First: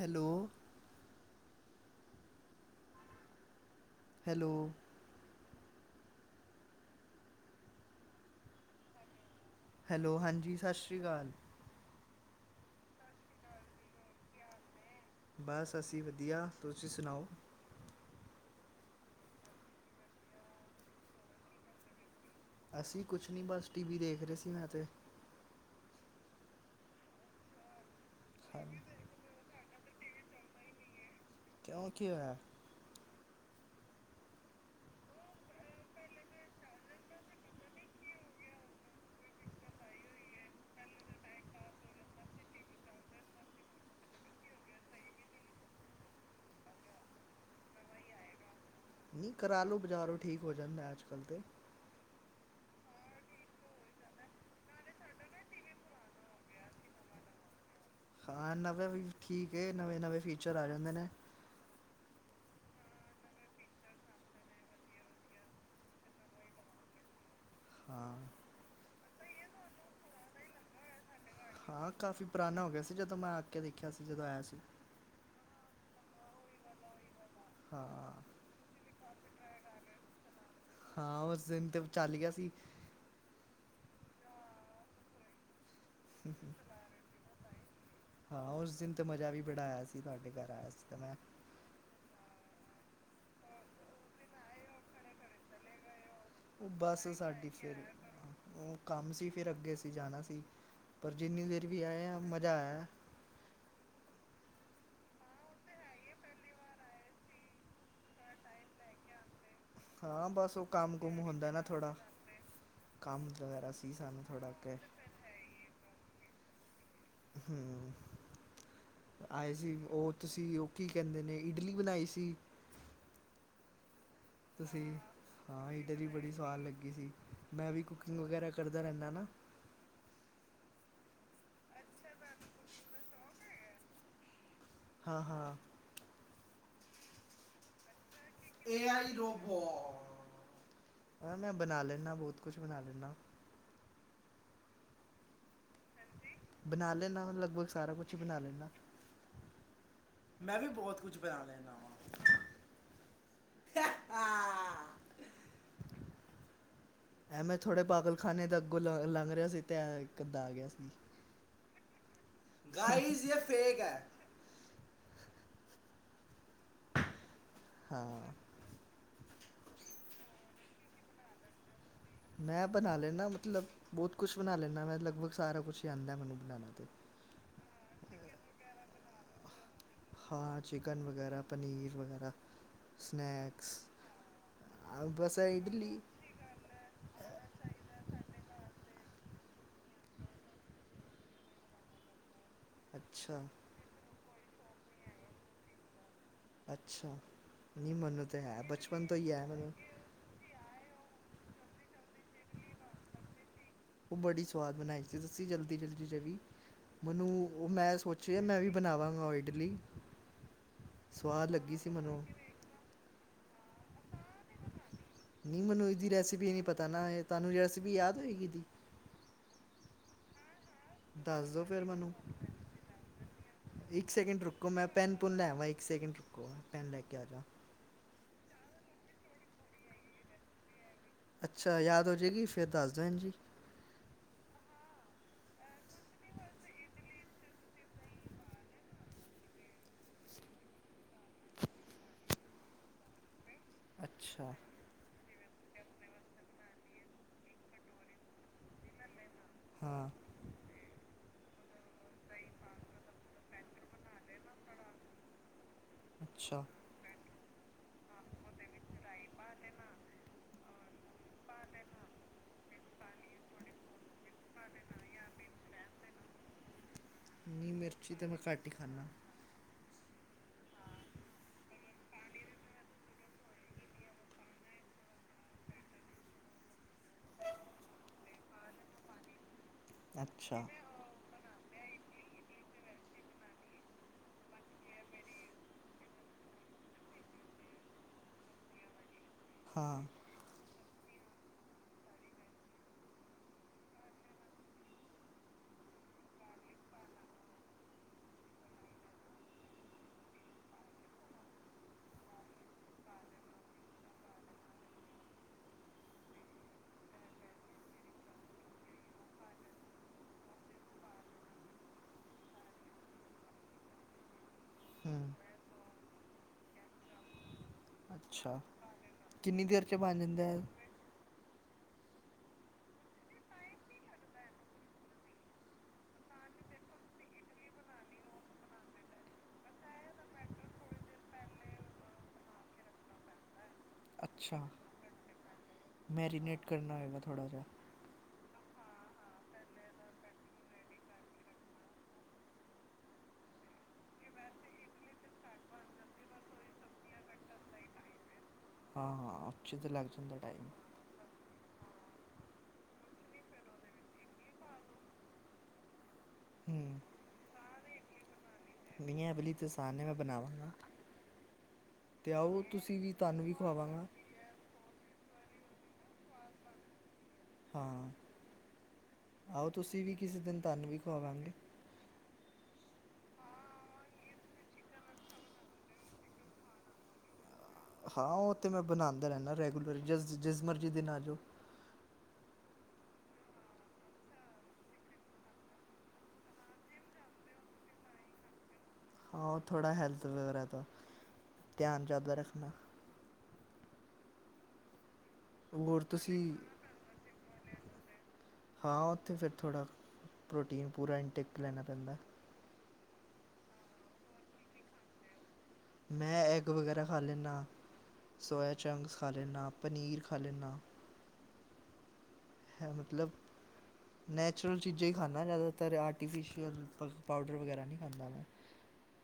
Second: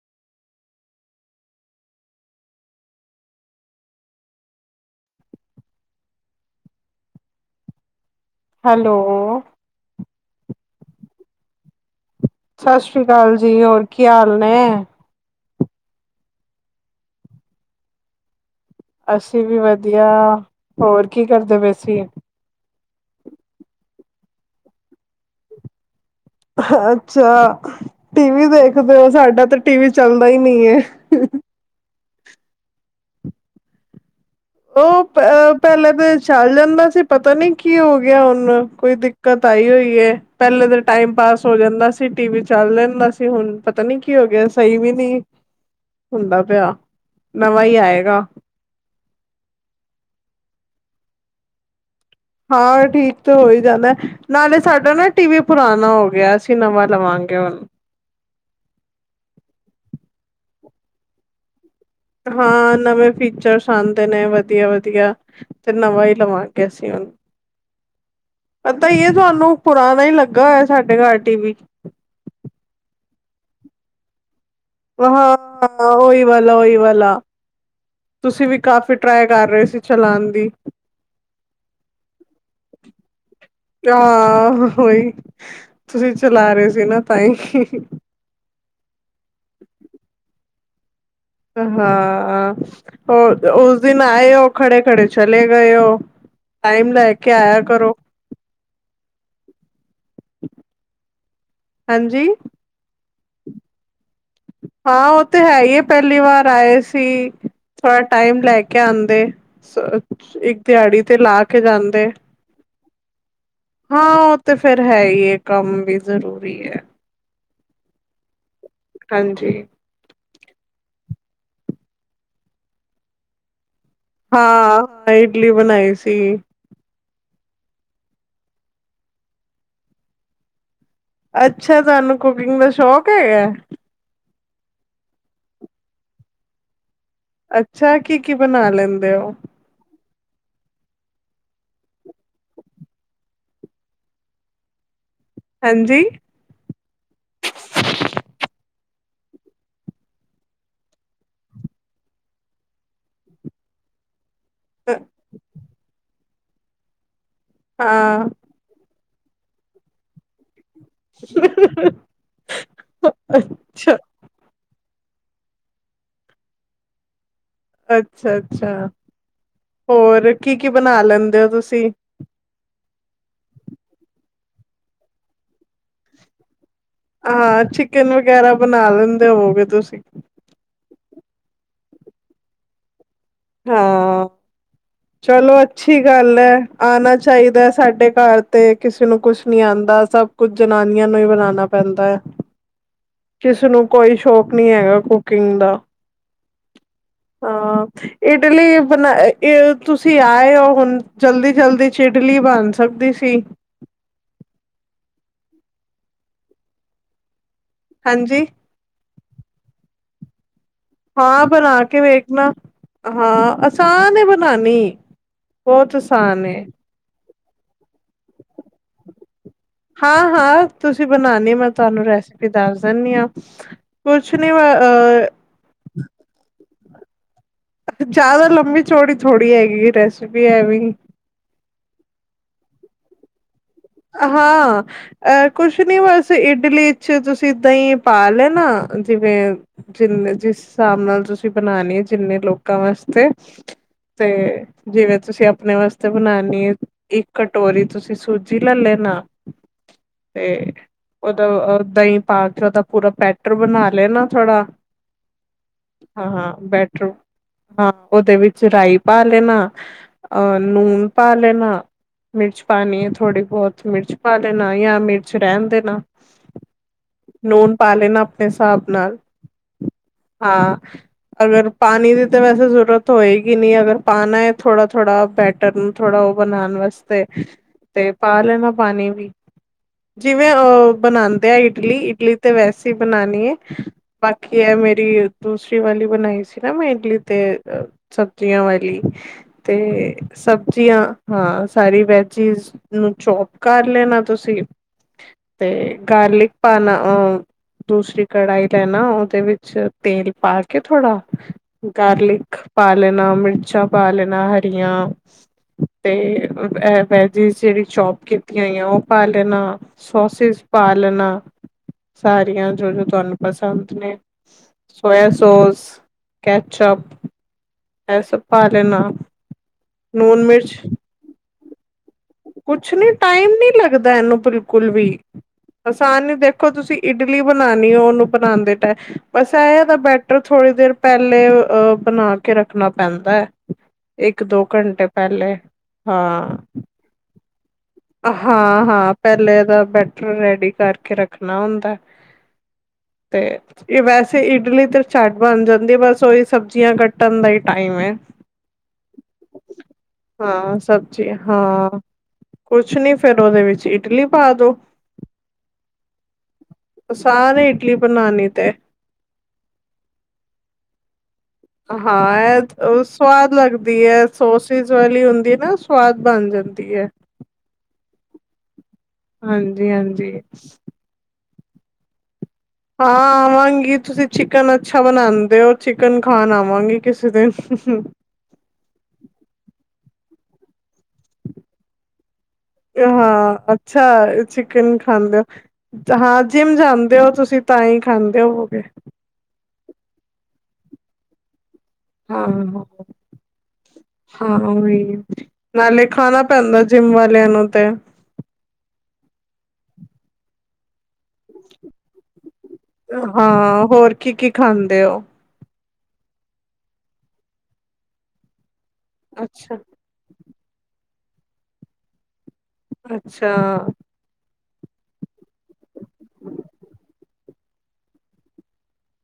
Hello. Hello hello hello ਹਾਂਜੀ, ਸਤਿ ਸ਼੍ਰੀ ਅਕਾਲ। ਸਤਿ ਸ਼੍ਰੀ ਅਕਾਲ ਜੀ, ਹੋਰ ਕੀ ਹਾਲ ਨੇ? ਮੈ ਸਸੀ ਵਧੀਆ, ਤੁਸੀਂ ਸੁਣਾਓ? ਅਸੀਂ ਵੀ ਵਧੀਆ, ਹੋਰ ਕੀ ਕਰਦੇ ਵਏ ਸੀਂ? ਅਸੀਂ ਕੁਛ ਨੀ, ਬਸ ਟੀ ਵੀ ਦੇਖ ਰਹੇ ਸੀ ਮੈਂ ਤੇ। ਅੱਛਾ, ਟੀਵੀ ਹਾਂ, ਦੇਖਦੇ ਹੋ ਸਾਡਾ ਤਾਂ ਟੀ ਵੀ ਚੱਲਦਾ ਹੀ ਨਹੀਂ ਐ। ਕਿਉਂ ਕੀ ਹੋਇਆ? ਉਹ ਪ ਪਹਿਲਾਂ ਤੇ ਚੱਲ ਜਾਂਦਾ ਸੀ ਪਤਾ ਨੀ ਕੀ ਹੋ ਗਿਆ ਹੁਣ ਕੋਈ ਦਿ ਕਤ ਆਈ ਹੋਈ ਏ, ਪਹਿਲੇ ਤਾਂ ਟਾਈਮ ਪਾਸ ਹੋ ਜਾਂਦਾ ਸੀ, ਟੀ ਵੀ ਚੱਲ ਰੈਂਦਾ ਸੀ ਹੁਣ ਪਤਾ ਨੀ ਕੀ ਹੋ ਗਿਆ? ਸਹੀ ਵੀ ਨੀ ਹੁੰਦਾ ਪਿਆ, ਨਵਾਂ ਹੀ ਆਏਗਾ। ਨਹੀਂ, ਕਰਾ ਲਓ ਬਾਜ਼ਾਰੋਂ ਠੀਕ ਹੋ ਜਾਂਦਾ ਅੱਜ ਕੱਲ੍ਹ ਤੇ। ਹਾਂ ਠੀਕ ਤਾਂ ਹੋ ਹੀ ਜਾਂਦਾ, ਨਾਲੇ ਸਾਡਾ ਨਾ ਟੀ ਵੀ ਪੁਰਾਣਾ ਹੋ ਗਿਆ, ਅਸੀਂ ਨਵਾਂ ਲਵਾਂਗੇ ਹੁਣ। ਹਾਂ ਨਵੇਂ ਵੀ ਠੀਕ ਏ, ਨਵੇਂ-ਨਵੇਂ ਫੀਚਰ ਆ ਜਾਂਦੇ ਨੇ। ਹਾਂ, ਨਵੇਂ ਫੀਚਰਸ ਆਦੇ ਨੇ ਵਧੀਆ-ਵਧੀਆ। ਤੇ ਨਵਾਂ ਹੀ ਲਵਾਂਗੇ ਅਸੀਂ ਹੁਣ। ਹਾਂ। ਪਤਾ ਹੀ ਏ ਤੁਹਾਨੂੰ, ਪੁਰਾਣਾ ਹੀ ਲੱਗਾ ਹੋਇਆ ਸਾਡੇ ਘਰ। T V. ਹਾਂ ਕਾਫ਼ੀ ਪੁਰਾਣਾ ਹੋ ਗਿਆ ਸੀ, ਜਦੋਂ ਮੈਂ ਆ ਕੇ ਦੇਖਿਆ ਸੀ ਜਦੋਂ ਆਇਆ ਸੀ। ਹਾਂ। ਓਹੀ ਵਾਲਾ ਓਹੀ ਵਾਲਾ ਹਾਂ। ਤੁਸੀਂ ਵੀ ਕਾਫ਼ੀ ਟਰਾਈ ਕਰ ਰਹੇ ਸੀ, ਚਲਾਣ ਦੀ। ਹਾਂ, ਉਸ ਦਿਨ ਤੇ ਚੱਲ ਗਿਆ ਸੀ। ਆਹ ਉਹੀ ਤੁਸੀਂ ਚਲਾ ਰਹੇ ਸੀ ਨਾ ਤਾਂਹੀ ਹਾਂ ਉਸ ਦਿਨ ਤਾਂ ਮਜ਼ਾ ਵੀ ਬੜਾ ਆਇਆ ਸੀ ਤੁਹਾਡੇ ਘਰ ਆਇਆ ਸੀ ਤਾਂ ਮੈਂ ਹਾਂ, ਉਸ ਦਿਨ ਆਏ ਹੋ ਖੜੇ-ਖੜੇ ਚਲੇ ਗਏ ਹੋ। ਉਹ ਟਾਈਮ ਬਸ ਲੈ ਕੇ ਸਾਡੀ ਆਇਆ ਫਿਰ ਕਰੋ। ਉਹ ਕੰਮ ਸੀ ਫਿਰ ਅੱਗੇ ਅਸੀ ਜਾਣਾ ਸੀ ਪਰ ਜਿੰਨੀ ਦੇਰ ਵੀ ਆਏ ਆ ਹਾਂਜੀ। ਮਜ਼ਾ ਆਇਆ। ਹਾਂ, ਉਹ ਤੇ ਹੈ ਹੀ ਹੈ ਪਹਿਲੀ ਵਾਰ ਆਏ ਸੀ ਥੋੜਾ ਟਾਈਮ ਲੈ ਕੇ ਆਉਂਦੇ। ਸਰ ਹਾਂ ਤੁਸੀਂ ਬਸ ਇੱਕ ਉਹ ਕੰਮ ਦਿਹਾੜੀ ਤੇ ਕੁਮ ਲਾ ਹੁੰਦਾ ਕੇ ਨਾ ਥੋੜ੍ਹਾ ਜਾਂਦੇ। ਕੰਮ ਵਗੈਰਾ ਸੀ ਹਾਂ ਸਾਨੂੰ ਉਹ ਥੋੜ੍ਹਾ ਤੇ ਕੇ ਫੇਰ ਹੈ ਹੀ ਹੈ ਕੰਮ ਵੀ ਜ਼ਰੂਰੀ ਹੈ। ਹਮ ਹਾਂਜੀ ਆਏ ਸੀ ਉਹ ਤੁਸੀਂ ਉਹ ਕੀ ਕਹਿੰਦੇ ਨੇ ਇਡਲੀ ਬਣਾਈ ਸੀ। ਤੁਸੀਂ ਹਾਂ ਇਡਲੀ ਹਾਂ ਬਣਾਈ ਇਡਲੀ ਸੀ ਬੜੀ ਸਵਾਦ ਲੱਗੀ ਸੀ। ਮੈਂ ਵੀ ਕੁਕਿੰਗ ਵਗੈਰਾ ਕਰਦਾ ਰਹਿੰਨਾ ਨਾ ਅੱਛਾ। ਤੁਹਾਨੂੰ ਕੁਕਿੰਗ ਦਾ ਸ਼ੌਕ ਹੈਗਾ। ਹਾਂ-ਹਾਂ। ਅੱਛਾ ਕੀ ਕੀਤਾ ਮੈਂ ਬਣਾ ਲੈਨਾ ਬਹੁਤ ਕੁਛ ਬਣਾ ਲੈਨਾ ਹਾਂਜੀ। ਬਣਾ ਲੈਂਨਾ ਲਗਭਗ ਸਾਰਾ ਕੁਛ ਬਣਾ ਲੈਂਨਾ ਮੈਂ ਵੀ ਬਹੁਤ ਕੁਝ ਬਣਾ ਲੈਂਨਾ ਹਾਂ। [unintelligible] ਐ ਮੈਂ ਥੋੜ੍ਹੇ ਹਾਂ ਪਾਗਲਖਾਨੇ ਦਾ ਅੱਗੋਂ ਲ ਲੰਘ ਰਿਹਾ ਸੀ, ਤੇ ਇਕ-ਅੱਧਾ ਆ ਗਿਆ ਸੀ। [inaudible] ਗਾਈਜ਼ ਯੇ ਫੇਕ ਅੱਛਾ ਹੈ। ਹਾਂ ਅੱਛਾ-ਅੱਛਾ। ਹੋਰ ਕੀ-ਕੀ ਬਣਾ ਲੈਂਦੇ ਹੋ ਤੁਸੀਂ? ਮੈਂ ਬਣਾ ਲੈਂਨਾ ਮਤਲਬ ਬਹੁਤ ਕੁਛ ਬਣਾ ਲੈਂਦਾ ਮੈਂ ਲਗਭਗ ਸਾਰਾ ਕੁਛ ਹੀ ਆਂਦਾ ਮੈਨੂੰ ਬਣਾਣਾ'ਤੇ। ਆ ਚਿਕਨ ਵਗੈਰਾ ਬਣਾ ਲੈਂਦੇ ਹੋਵੋਗੇ ਤੁਸੀਂ? ਹਾਂ, ਚਿਕਨ ਵਗੈਰਾ ਪਨੀਰ ਵਗੈਰਾ ਸਨੈਕਸ ਹਾਂ ਬਸ ਐ ਚਲੋ ਅੱਛੀ ਇਡਲੀ ਗੱਲ ਹੈ। ਆਣਾ ਚਾਹੀਦਾ ਸਾਡੇ ਘਰ ਤੇ ਕਿਸੇ ਨੂੰ ਕੁਛ ਨੀ ਆਉਂਦਾ ਸਭ ਕੁਛ ਜਨਾਨੀਆਂ ਨੂੰ ਹੀ ਬਣਾਣਾ ਪੈਂਦਾ ਹੈ। [inaudible] ਕਿਸੇ ਨੂੰ ਕੋਈ ਸ਼ੌਕ ਨੀ ਹੈਗਾ, ਕੁਕਿੰਗ ਦਾ। ਅੱਛਾ, ਨੀ ਹਾਂ ਮਨ ਇਡਲੀ ਬਣਾ [unintelligible] ਤੁਸੀਂ ਆਏ ਹੋ ਹੁਣ ਜਲਦੀ-ਜਲਦੀ ਚ ਇਡਲੀ ਬਣ ਸਕਦੀ ਸੀ। ਉਹ ਬੜੀ ਸਵਾਦ ਬਣਾਈ ਸੀ ਤੁਸੀ ਜਲਦੀ-ਜਲਦੀ 'ਚ ਵੀ ਮੈਨੂੰ ਉਹ ਮੈਂ ਸੋਚਿਆ ਹਾਂਜੀ ਮੈਂ ਵੀ ਬਣਾਵਾਂਗਾ ਉਹ ਇਡਲੀ ਹਾਂ, ਸਵਾਦ ਬਣਾ ਲੱਗੀ ਸੀ ਕੇ ਮੈਨੂੰ। ਵੇਖਣਾ ਹਾਂ ਆਸਾਨ ਏ ਬਣਾਨਣੀ। ਨਹੀਂ ਮੈਨੂੰ ਇਹਦੀ ਰੈਸਪੀ ਨਹੀਂ ਪਤਾ ਨਾ ਇਹ ਤੁਹਾਨੂੰ ਰੈਸਿਪੀ ਯਾਦ ਹੋਏਗੀ ਏਹਦੀ? ਹਾਂ-ਹਾਂ। ਤੁਸੀਂ ਦੱਸ ਬਣਾਉਾਨਣੀ ਦਿਉ ਮੈਂ ਫਿਰ ਤੁਹਾਨੂੰ ਮੈਨੂੰ ਰੈਸਪੀ ਦੱਸ ਦਿੰਦੀ ਹਾਂ ਇੱਕ ਕੁਛ ਸੈਕਿੰਡ ਨੀ ਮ ਰੁਕੋ ਮੈਂ ਪੈੱਨ ਅਹ ਪੁੰਨ ਲੈ ਆਵਾਂ ਇੱਕ ਸੈਕਿੰਡ ਰੁਕੋ ਪੇਨ ਲੈ ਕੇ ਆ ਜਾ। ਜਿਆਦਾ ਲੰਮੀ ਚੌੜੀ ਥੋੜ੍ਹੀ ਹੈਗੀ ਰੈਸਪੀ ਐ ਵੀਂ ਅੱਛਾ ਯਾਦ ਹੋ ਜਾਵੇਗੀ ਫੇਰ ਦੱਸ ਦੇਣ ਜੀ। ਹਾਂ ਅ ਕੁਛ ਨੀ ਬਸ ਇਡਲੀ ਚ ਤੁਸੀਂ ਦਹੀਂ ਪਾ ਲੈ ਨਾ। ਜਿਵੇਂ ਜਿੰਨੇ ਜਿਸ ਹਿਸਾਬ ਨਾਲ ਤੁਸੀਂ ਬਣਾਨੀ ਜਿੰਨੇ ਲੋਕਾਂ ਵਾਸਤੇ ਤੇ ਅੱਛਾ ਜਿਵੇਂ ਤੁਸੀਂ ਆਪਣੇ ਵਾਸਤੇ ਬਣਾਨਣੀ ਹੈ ਇੱਕ ਕਟੋਰੀ ਤੁਸੀਂ ਸੂਜੀ ਜਲਾ ਲੈਣਾ ਹਾਂ ਤੇ ਉਦੋਂ ਦਹੀਂ ਪਾ ਕੇ ਉਹਦਾ ਪੂਰਾ ਪੈਟਰ ਬਣਾ ਲਿਆ ਨਾ, ਥੋੜਾ ਹਾਂ-ਹਾਂ ਅੱਛਾ ਬੈ ਹਾਂ ਉਹਦੇ ਵਿੱਚ ਰਾਈ, ਪਾ ਲੈਣਾ ਅ ਨੂਣ ਪਾ ਲੈਣਾ, ਮਿਰਚ ਪਾਣੀ ਹੈ। ਥੋੜ੍ਹੀ ਬਹੁਤ ਮਿਰਚ ਪਾ ਲਣਾ ਜਾਂ ਮਿਰਚ ਰਹਿਣ ਦੇਣਾ। ਨਹੀਂ ਨੂਨ ਪਾ ਮਿਰਚੀ ਲੈਣਾ ਤਾਂ ਮੈਂ ਆਪਣੇ ਘੱਟ ਹੀ ਹਿਸਾਬ ਖਾਂਦਾ ਨਾਲ। ਹਾਂ ਅਗਰ ਪਾਣੀ ਦੀ ਤੇ ਵੈਸੇ ਜ਼ਰੂਰਤ ਹੋਏਗੀ ਨੀ ਅਗਰ ਪਾਣਾ ਹੈ, ਥੋੜਾ -ਥੋੜਾ ਬੈਟਰ ਥੋੜਾ ਉਹ ਬਣਾਉਣ ਵਾਸਤੇ। ਤੇ ਪਾ ਲੈਣਾ ਪਾਣੀ ਵੀ, ਜਿਵੇਂ ਅੱਛਾ ਅਹ। ਬਣਾਉਦੇ ਆ ਇਡਲੀ, ਇਡਲੀ ਤੇ ਵੈਸੇ ਹੀ ਬਣਾਉਾਨਣੀ ਹੈ। ਬਾਕੀ ਇਹ ਮੇਰੀ ਦੂਸਰੀ ਵਾਲੀ ਬਣਾਈ ਸੀ, ਨਾ ਮੈਂ ਇਡਲੀ ਤੇ ਸਬਜ਼ੀਆਂ ਵਾਲੀ ਹਾਂ ਤੇ ਸਬਜ਼ੀਆਂ ਹਾਂ, ਸਾਰੀ ਵੈਜਿਸ ਨੂੰ ਚੋਪ ਕਰ ਲੈਣਾ, ਤੁਸੀਂ ਤੇ ਗਾਰਲਿਕ ਪਾਣਾ ਅਹ ਦੂਸਰੀ ਕੜਾਹੀ ਲੈਣਾ, ਉਹਦੇ ਵਿੱਚ ਤੇਲ ਪਾ ਕੇ ਥੋੜ੍ਹਾ ਗਾਰਲਿਕ ਪਾਲਣਾ, ਮਿਰਚਾਂ ਪਾਾਲਣਾ ਹਰੀਆਂ ਤੇ ਮ ਐ ਵੇਜਿਜ਼ ਜਿਹੜੀ ਚੋਪ ਕੀਤੀਆਂ ਹੋਈਆਂ, ਉਹ ਪਾ ਲੈਣਾ ਸੋਸਿਸ ਪਾਲਣਾ ਸਾਰੀਆਂ ਜੋ-ਜੋ ਤੁਹਾਨੂੰ ਪਸੰਦ ਨੇ ਸੋਇਆ ਹੂੰ ਸੋਸ, ਕੈਚਅਪ ਇਹ ਸਭ ਅੱਛਾ, ਪਾ ਲੈਣਾ ਕਿੰਨੀ ਦੇਰ ਚ ਬਣ ਨੂਨ ਜਾਂਦਾ ਏ? ਮਿਰਚ ਕੁਛ ਨੀ ਟਾਈਮ ਨੀ ਲੱਗਦਾ, ਇਹਨੂੰ ਬਿਲਕੁਲ ਵੀ। ਆਸਾਨ ਏ ਦੇਖੋ ਤੁਸੀਂ ਇਡਲੀ ਬਣਾਉਣੀ ਹੋ, ਉਹਨੂੰ ਬਣਾਉਣਦੇ ਟਮ ਬਸ ਏ ਇਹਦਾ ਬੈ ਟਰ ਥੋੜ੍ਹੀ ਦੇਰ ਪਹਿਲੇ, ਅਹ ਬਣਾ ਕੇ ਰੱਖਣਾ ਪੈਂਦਾ ਹੈ। ਇੱਕ-ਦੋ ਅੱਛਾ ਘੰਟੇ ਪਹਿਲੇ ਹਾਂ। ਮੈਰੀਨੇਟ ਕਰਨਾ ਹੋਏਗਾ ਥੋੜਾ ਜਿਹਾ। ਹਾਂ-ਹਾਂ, ਪਹਿਲੇ ਏਦਾ ਬੈਟਰ ਰੈਡੀ ਕਰਕੇ ਰੱਖਣਾ ਹੁੰਦਾ। ਤੇ ਇਹ ਵੈਸੇ ਇਡਲੀ ਤੇ ਝਟ ਬਣ ਜਾਂਦੀ, ਬਸ ਉਹੀ ਸਬਜ਼ੀਆਂ ਕੱਟਣ ਦਾ ਹੀ ਟਾਈਮ ਹੈ। ਹਾਂ-ਹਾਂ, ਉੱਚ ਤੇ ਲੱਗ ਜਾਂਦਾ ਟਾਈਮ। ਜੀ, ਹਾਂ। ਕੁਛ, ਨੀ ਫੇਰ ਉਹਦੇ ਵਿੱਚ ਇਡਲੀ ਪਾ ਦੋ। ਹੂੰ ਆਸਾਨ ਏ ਇਡਲੀ ਬਣਾਉਣੀ ਤੇ। ਨਹੀਂ, ਏ ਵਲੀ ਤੇ ਅਸਾਨ ਏ ਮੈਂ ਬਣਾਵਾਂਗਾ। ਅਤੇ ਹਾਂ, ਆਓ ਇਹ ਤੁਸੀਂ ਉਹ ਵੀ ਤੁਹਾਨੂੰ ਸਵਾਦ ਵੀ ਲੱਗਦੀ ਖਵਾਵਾਂਗਾ ਹੈ। ਸੋਸਿਸ ਵਾਲੀ ਹੁੰਦੀ ਨਾ ਸਵਾਦ ਬਣ ਜਾਂਦੀ ਹੈ। ਹਾਂ ਆਓ ਹਾਂਜੀ ਤੁਸੀਂ ਵੀ ਹਾਂਜੀ ਕਿਸੇ ਦਿਨ ਤੁਹਾਨੂੰ ਵੀ ਖਵਾਵਾਂਗੇ। ਹਾਂ ਆਵਾਂਗੀ ਤੁਸੀਂ ਚਿਕਨ ਅੱਛਾ ਬਣਾਉਂਦੇ ਹੋ, ਚਿਕਨ ਖਾਣ ਆਵਾਂਗੀ ਕਿਸੇ ਦਿਨ। ਹਾਂ ਉਹ ਤਾਂ ਮੈਂ ਬਣਾਉਂਦਾ ਰਹਿਨਾ ਰੈਗੂਲਰ ਜਿਸ ਜਿਸ ਮਰਜ਼ੀ ਦਿਨ ਆ ਜੋ। ਹਾਂ ਅੱਛਾ, ਚਿਕਨ ਖਾਂਦੇ ਹੋ। ਹਾਂ ਜਿੰਮ ਜਾਂਦੇ ਹੋ, ਤੁਸੀਂ ਤਾਂ ਹੀ ਖਾਂਦੇ ਹੋਵਗੇ। ਹਾਂ, ਓ ਥੋੜਾ ਹੈਲਥ ਵਗੈਰਾ ਤ ਹਾਂ, [unintelligible] ਹਾਂ ਏ। ਹੋਰ ਨਾਲੇ ਤੁਸੀਂ ਖਾਣਾ ਪੈਂਦਾ ਜਿੰਮ ਵਾਲਿਆਂ ਨੂੰ ਤੇ। ਹਾਂ ਓਥੇ ਫੇਰ ਥੋੜਾ ਪ੍ਰੋਟੀਨ ਪੂਰਾ ਇਨਟੇਕ ਲੈਣਾ ਪੈਂਦਾ। ਹਾਂ, ਹੋਰ ਕੀ-ਕੀ ਖਾਂਦੇ ਓ? ਮੈਂ ਐਗ ਵਗੈਰਾ ਖਾ ਲੈਨਾ, ਸੋਆਚੰਗਸ ਖਾ ਲੈਨਾ, ਅੱਛਾ ਪਨੀਰ ਖਾ ਲੈਨਾ। ਹੈ ਮਤਲਬ। ਅੱਛਾ ਨੈਚੁਰਲ ਚੀਜ਼ਾਂ ਹੀ ਖਾਨਾ ਜ਼ਿਆਦਾਤਰ ਆਰਟੀਫਿਸ਼ੀਅਲ ਪਾ ਪਾਊਡਰ ਵਗੈਰਾ ਨੀ ਖਾਂਦਾ ਮੈਂ।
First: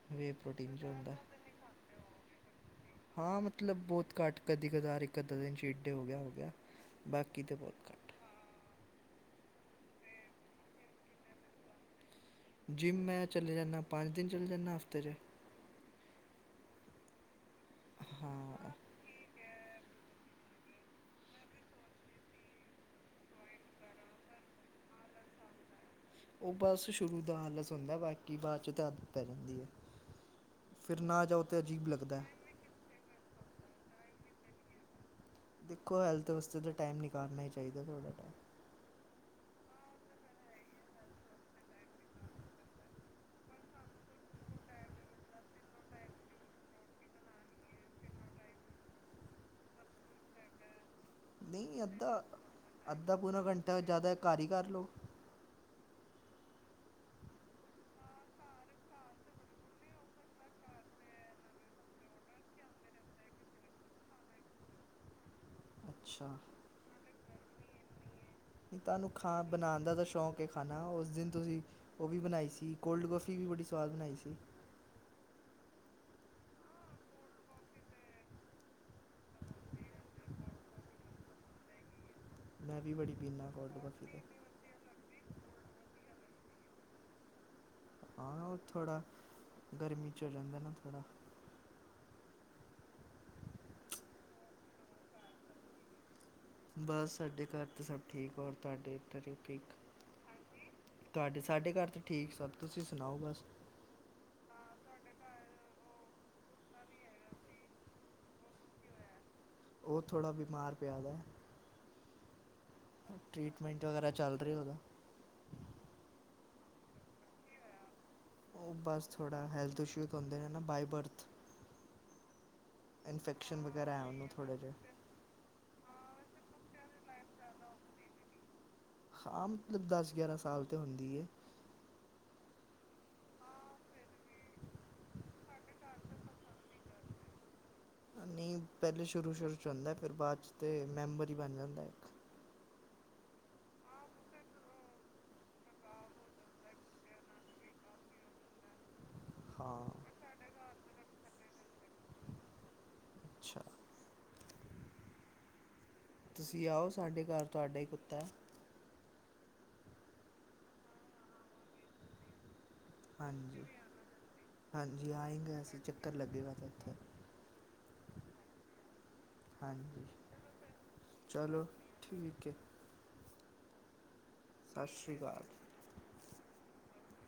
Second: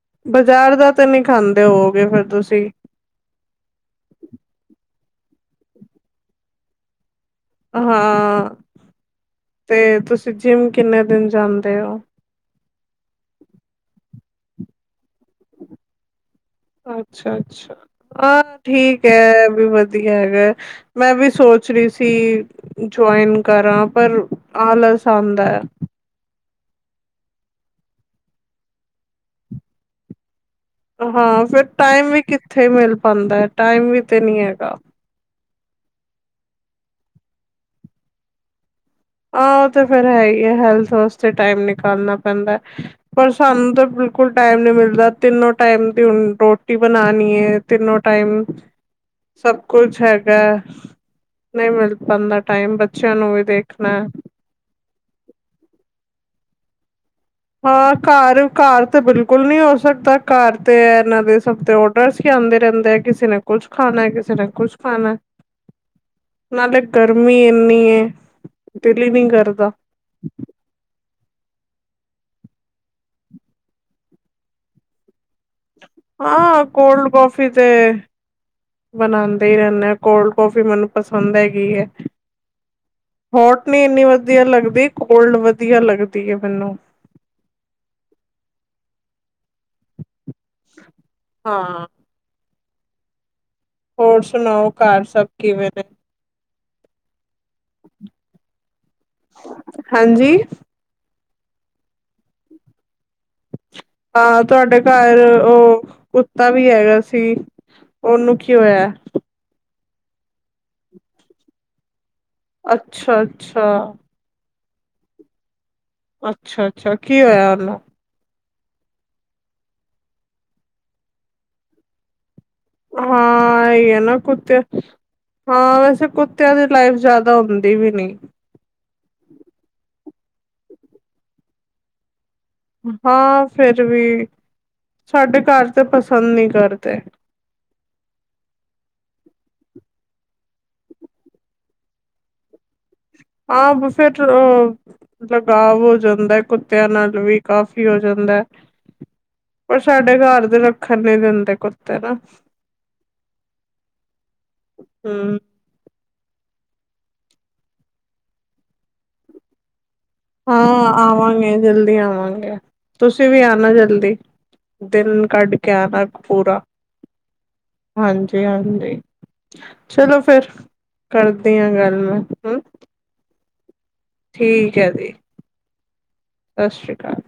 [unintelligible] [unintelligible] ਬਜ਼ਾਰ ਪ੍ਰੋਟੀਨ 'ਚ ਦਾ ਤੇ ਹੁੰਦਾ ਨੀ ਖਾਂਦੇ ਹੋਓਗੇ ਫੇਰ ਤੁਸੀਂ? ਹਾਂ ਮਤਲਬ ਬਹੁਤ ਘੱਟ ਕਦੀ ਕਦਾਰ ਇੱਕ ਅੱਧਾ ਦਿਨ [unintelligible] ਹੋ ਗਿਆ ਹੋ ਗਿਆ ਬਾਕੀ ਤਾਂ ਬਹੁਤ ਘੱਟ। ਫੇਰ ਤੁਸੀਂ ਜਿੰਮ ਕਿੰਨੇ ਦਿਨ ਜਾਂਦੇ ਓ? ਜਿੰਮ ਮੈਂ ਚਲੇ ਜਾਨਾ ਪੰਜ ਦਿਨ ਚਲ ਜਾਨਾ ਹਫ਼ਤੇ ਚ। ਅੱਛਾ-ਅੱਛਾ, ਹਾਂ ਠੀਕ ਐ ਐਹ ਵੀ ਵਧੀਆ ਹੈਗਾ। ਮੈਂ ਵੀ ਸੋਚ ਰੀ ਸੀ। ਜੁਆਇਨ ਕਰਾ ਪਰ ਆਲਸ ਆਦੈ। ਓ ਬਸ ਸ਼ੁਰੂ ਤੋਂ ਆਲਸ ਹੁੰਦਾ, ਬਾਕੀ ਬਾਅ ਚੋ ਤਾਂ ਆਦਤ ਪੈ ਜਾਂਦੀ ਐ। ਫੇਰ ਨਾ ਜਾਓ ਤੇ ਅਜੀਬ ਲੱਗਦੈ। ਫੇਰ ਮਿਲ ਪਾਦਾ ਟਾਈਮ ਵੀ ਤੇ ਨੀ ਹੈਗਾ। ਦੇਖੋ ਹੈਲਥ ਵਾਸਤੇ ਤੇ ਦਾ ਟਾਈਮ ਨਿਕਾਲਣਾ ਈ ਚਾਹੀਦਾ ਥੋੜਾ ਟਾਈਮ। ਆਹ ਓ ਤੇ ਫੇਰ ਹੈ ਹੀ ਐ ਹੈਲਥ ਵਾਸਤੇ ਟਾਈਮ ਨਿਕਾਲਣਾ ਪੈਂਦਾ। ਪਰ ਸਾਨੂੰ ਤਾਂ ਬਿਲਕੁਲ ਟਾਈਮ ਨੀ ਮਿਲਦਾ ਤਿੰਨੋ ਟਾਈਮ ਦੀ ਰੋਟੀ ਬਣਾਣੀ ਏ। ਤਿੰਨੋ ਟਾਈਮ ਸਭ ਕੁਛ ਹੈਗਾ। ਨ‌ਈ ਨਹੀਂ ਮਿਲ ਪਾਦਾ ਟਾਈਮ ਬੱਚਿਆਂ ਨੂੰ ਵੀ ਦੇਖ ਜ਼ਾਦਾ ਘਰ ਈ ਕਰ ਲੋ। ਹਾਂ ਘਰ, ਘਰ ਤੇ ਬਿਲਕੁਲ ਨੀ ਹੋ ਸਕਦਾ ਘਰ ਤੇ ਏਹਨਾਂ ਦੇ ਸਭ ਤ ਦਸ ਕੇ ਆਦੇ ਰਹਿੰਦੇ ਐ, ਕਿਸੀ ਨੇ ਕੁਛ ਖਾਣਾ ਕਿਸੇ ਨੇ ਕੁਛ ਖਾਣਾ। ਅੱਛਾ ਨਹੀਂ ਨਾਲੇ ਗਰਮੀ ਐਨੀ ਏ, ਦਿਲ ਈ ਨੀ ਕਰਦਾ। ਏਦਾ ਦਾ ਸ਼ੌਕ ਕੇ ਖਾਣਾ ਓਸ ਦਿਨ ਤੁਸੀਂ ਓ ਵੀ ਬਣਾਈ ਸੀ ਕੋਲਡ-ਕੌਫੀ ਵੀ ਬੜੀ ਸਵਾਦ ਬਣਾਈ ਸੀ। ਹਾਂ ਕੋਲਡ ਕੌਫੀ ਤੇ ਬਣਾਦੇ ਈ ਰਹਿਨੇ ਆ ਕੋਲਡ ਕੌਫੀ ਮੈਨੂੰ ਪਸੰਦ ਹੈਗੀ ਐ। ਮੈਂ ਵੀ ਬੜੀ ਪੀਂਦਾ ਹੋਟ ਕੋਲਡ ਨੀ ਐਨੀ ਕੌਫੀ ਤਾਂ ਵਧੀਆ ਲੱਗਦੀ, ਕੋਲਡ ਵਧੀਆ ਲੱਗਦੀ ਐ ਮੈਨੂੰ। ਹਾਂ ਓ ਥੋੜਾ ਗਰਮੀ ਚ ਹੋ ਜਾਂਦਾ ਨਾ ਥੋੜਾ। ਹਾਂ। ਹੋਰ ਸੁਣਾਓ ਘਰ ਸਬ ਕਿਵੇਂ ਨੇ? ਬਸ ਸਾਡੇ ਘਰ ਤੇ ਸਭ ਠੀਕ, ਔਰ ਤੁਹਾਡੇ ਏਧਰ ਠੀ ਹਾਂਜੀ ਤੁਹਾਡੇ ਸਾਡੇ ਘਰ ਤੇ ਠੀਕ ਸਬ, ਤੁਸੀਂ ਸੁਣਾਓ ਬਸ? ਹਾਂ, ਤੁਹਾਡੇ ਘਰ ਓ ਕੁੱਤਾ ਵੀ ਹੈਗਾ ਸੀ। ਓਨੂੰ ਕੀ ਹੋਇਆ? ਓ ਥੋੜਾ ਬਿਮਾਰ ਪਿਆ ਵਾ। ਅੱਛਾ ਟ੍ਰੀਟਮੈਂਟ ਅੱਛਾ ਵਗੈਰਾ ਚੱਲ ਰਿਹਾ ਓਦਾ। ਅੱਛਾ-ਅੱਛਾ, ਕੀ ਹੋਇਆ ਓਨੂੰ? ਓ ਬਸ ਥੋੜਾ ਹੈਲਥ ਇਸ਼ੂਜ ਹੁੰਦੇ ਨੇ ਨਾ ਬਾਏ-ਬਰਥ। ਇਨਫੈਕਸ਼ਨ ਹਾਂ ਇਹ ਵਗੈਰਾ ਹੈ ਨਾ ਓਨੂੰ ਥੋੜੇ ਕੁੱਤੇ ਜੇ। ਹਾਂ ਵੈਸੇ ਕੁੱਤਿਆਂ ਦੀ ਲਾਈਫ ਜ਼ਆਦਾ ਹੁੰਦੀ ਵੀ ਨੀ। ਹਾਂ ਮਤਲਬ ਦਸ-ਗਆਰਾਂ ਸਾਲ ਤੋਂ ਹੁੰਦੀ ਏ। ਹਾਂ ਫੇਰ ਵੀ ਸਾਡੇ ਘਰ ਤੇ ਪਸੰਦ ਨੀ ਕਰਦੇ। ਨੀ ਪੈਹਲੇ ਸ਼ੁਰੂ-ਸ਼ੁਰੂ ਚ ਹੋਂਦੈ ਫੇਰ ਬਾਦ ਚ ਤੇ ਮੈਂਬਰ ਈ ਬਣ ਜਾਂਦੈ। ਆਪ ਫੇਟ ਰੋ। ਲਗਾਵ ਓ ਜਾਂਦੈ ਕੁੱਤੇਆਂ ਨਾਲ ਵੀ ਕਾਫ਼ੀ ਹੋ ਜਾਂਦੈ। ਪਰ ਹਾਂ ਸਾਡੇ ਘਾਰ ਦੇ ਰੱਖਣ ਨੀ ਦਿੰਦੇ ਕੁੱਤੇ ਨਾ। ਅੱਛਾ। ਹੂੰ। ਤੁਸੀਂ ਆਓ ਸਾਡੇ ਘਰ ਤੁਹਾਡਾ ਈ ਕੁੱਤਾ। ਹਾਂ ਆਵਾਂਗੇ ਜਲਦੀ ਆਵਾਂਗੇ। ਤੁਸੀਂ ਵੀ ਹਾਂਜੀ ਆਣਾ ਜਲਦੀ, ਹਾਂਜੀ ਦਿਨ ਕੱਢ ਆਏਂਗੇ ਕੇ ਅਸੀਂ ਆਣਾ ਚੱਕਰ ਲੱਗੇਗਾ ਪੂਰਾ। ਤਾਂ ਇੱਥੇ ਹਾਂਜੀ-ਹਾਂਜੀ। ਹਾਂਜੀ ਚਲੋ ਫੇਰ, ਕਰਦੀ ਚਲੋ ਆਂ ਗੱਲ ਮੈਂ ਠੀਕ ਹੈ ਹੂੰ ਠੀਕ ਸਤਿ ਹੈ ਜੀ, ਸ਼੍ਰੀ ਅਕਾਲ ਸਸ਼ ਸ਼੍ਰੀ ਕਾਲ।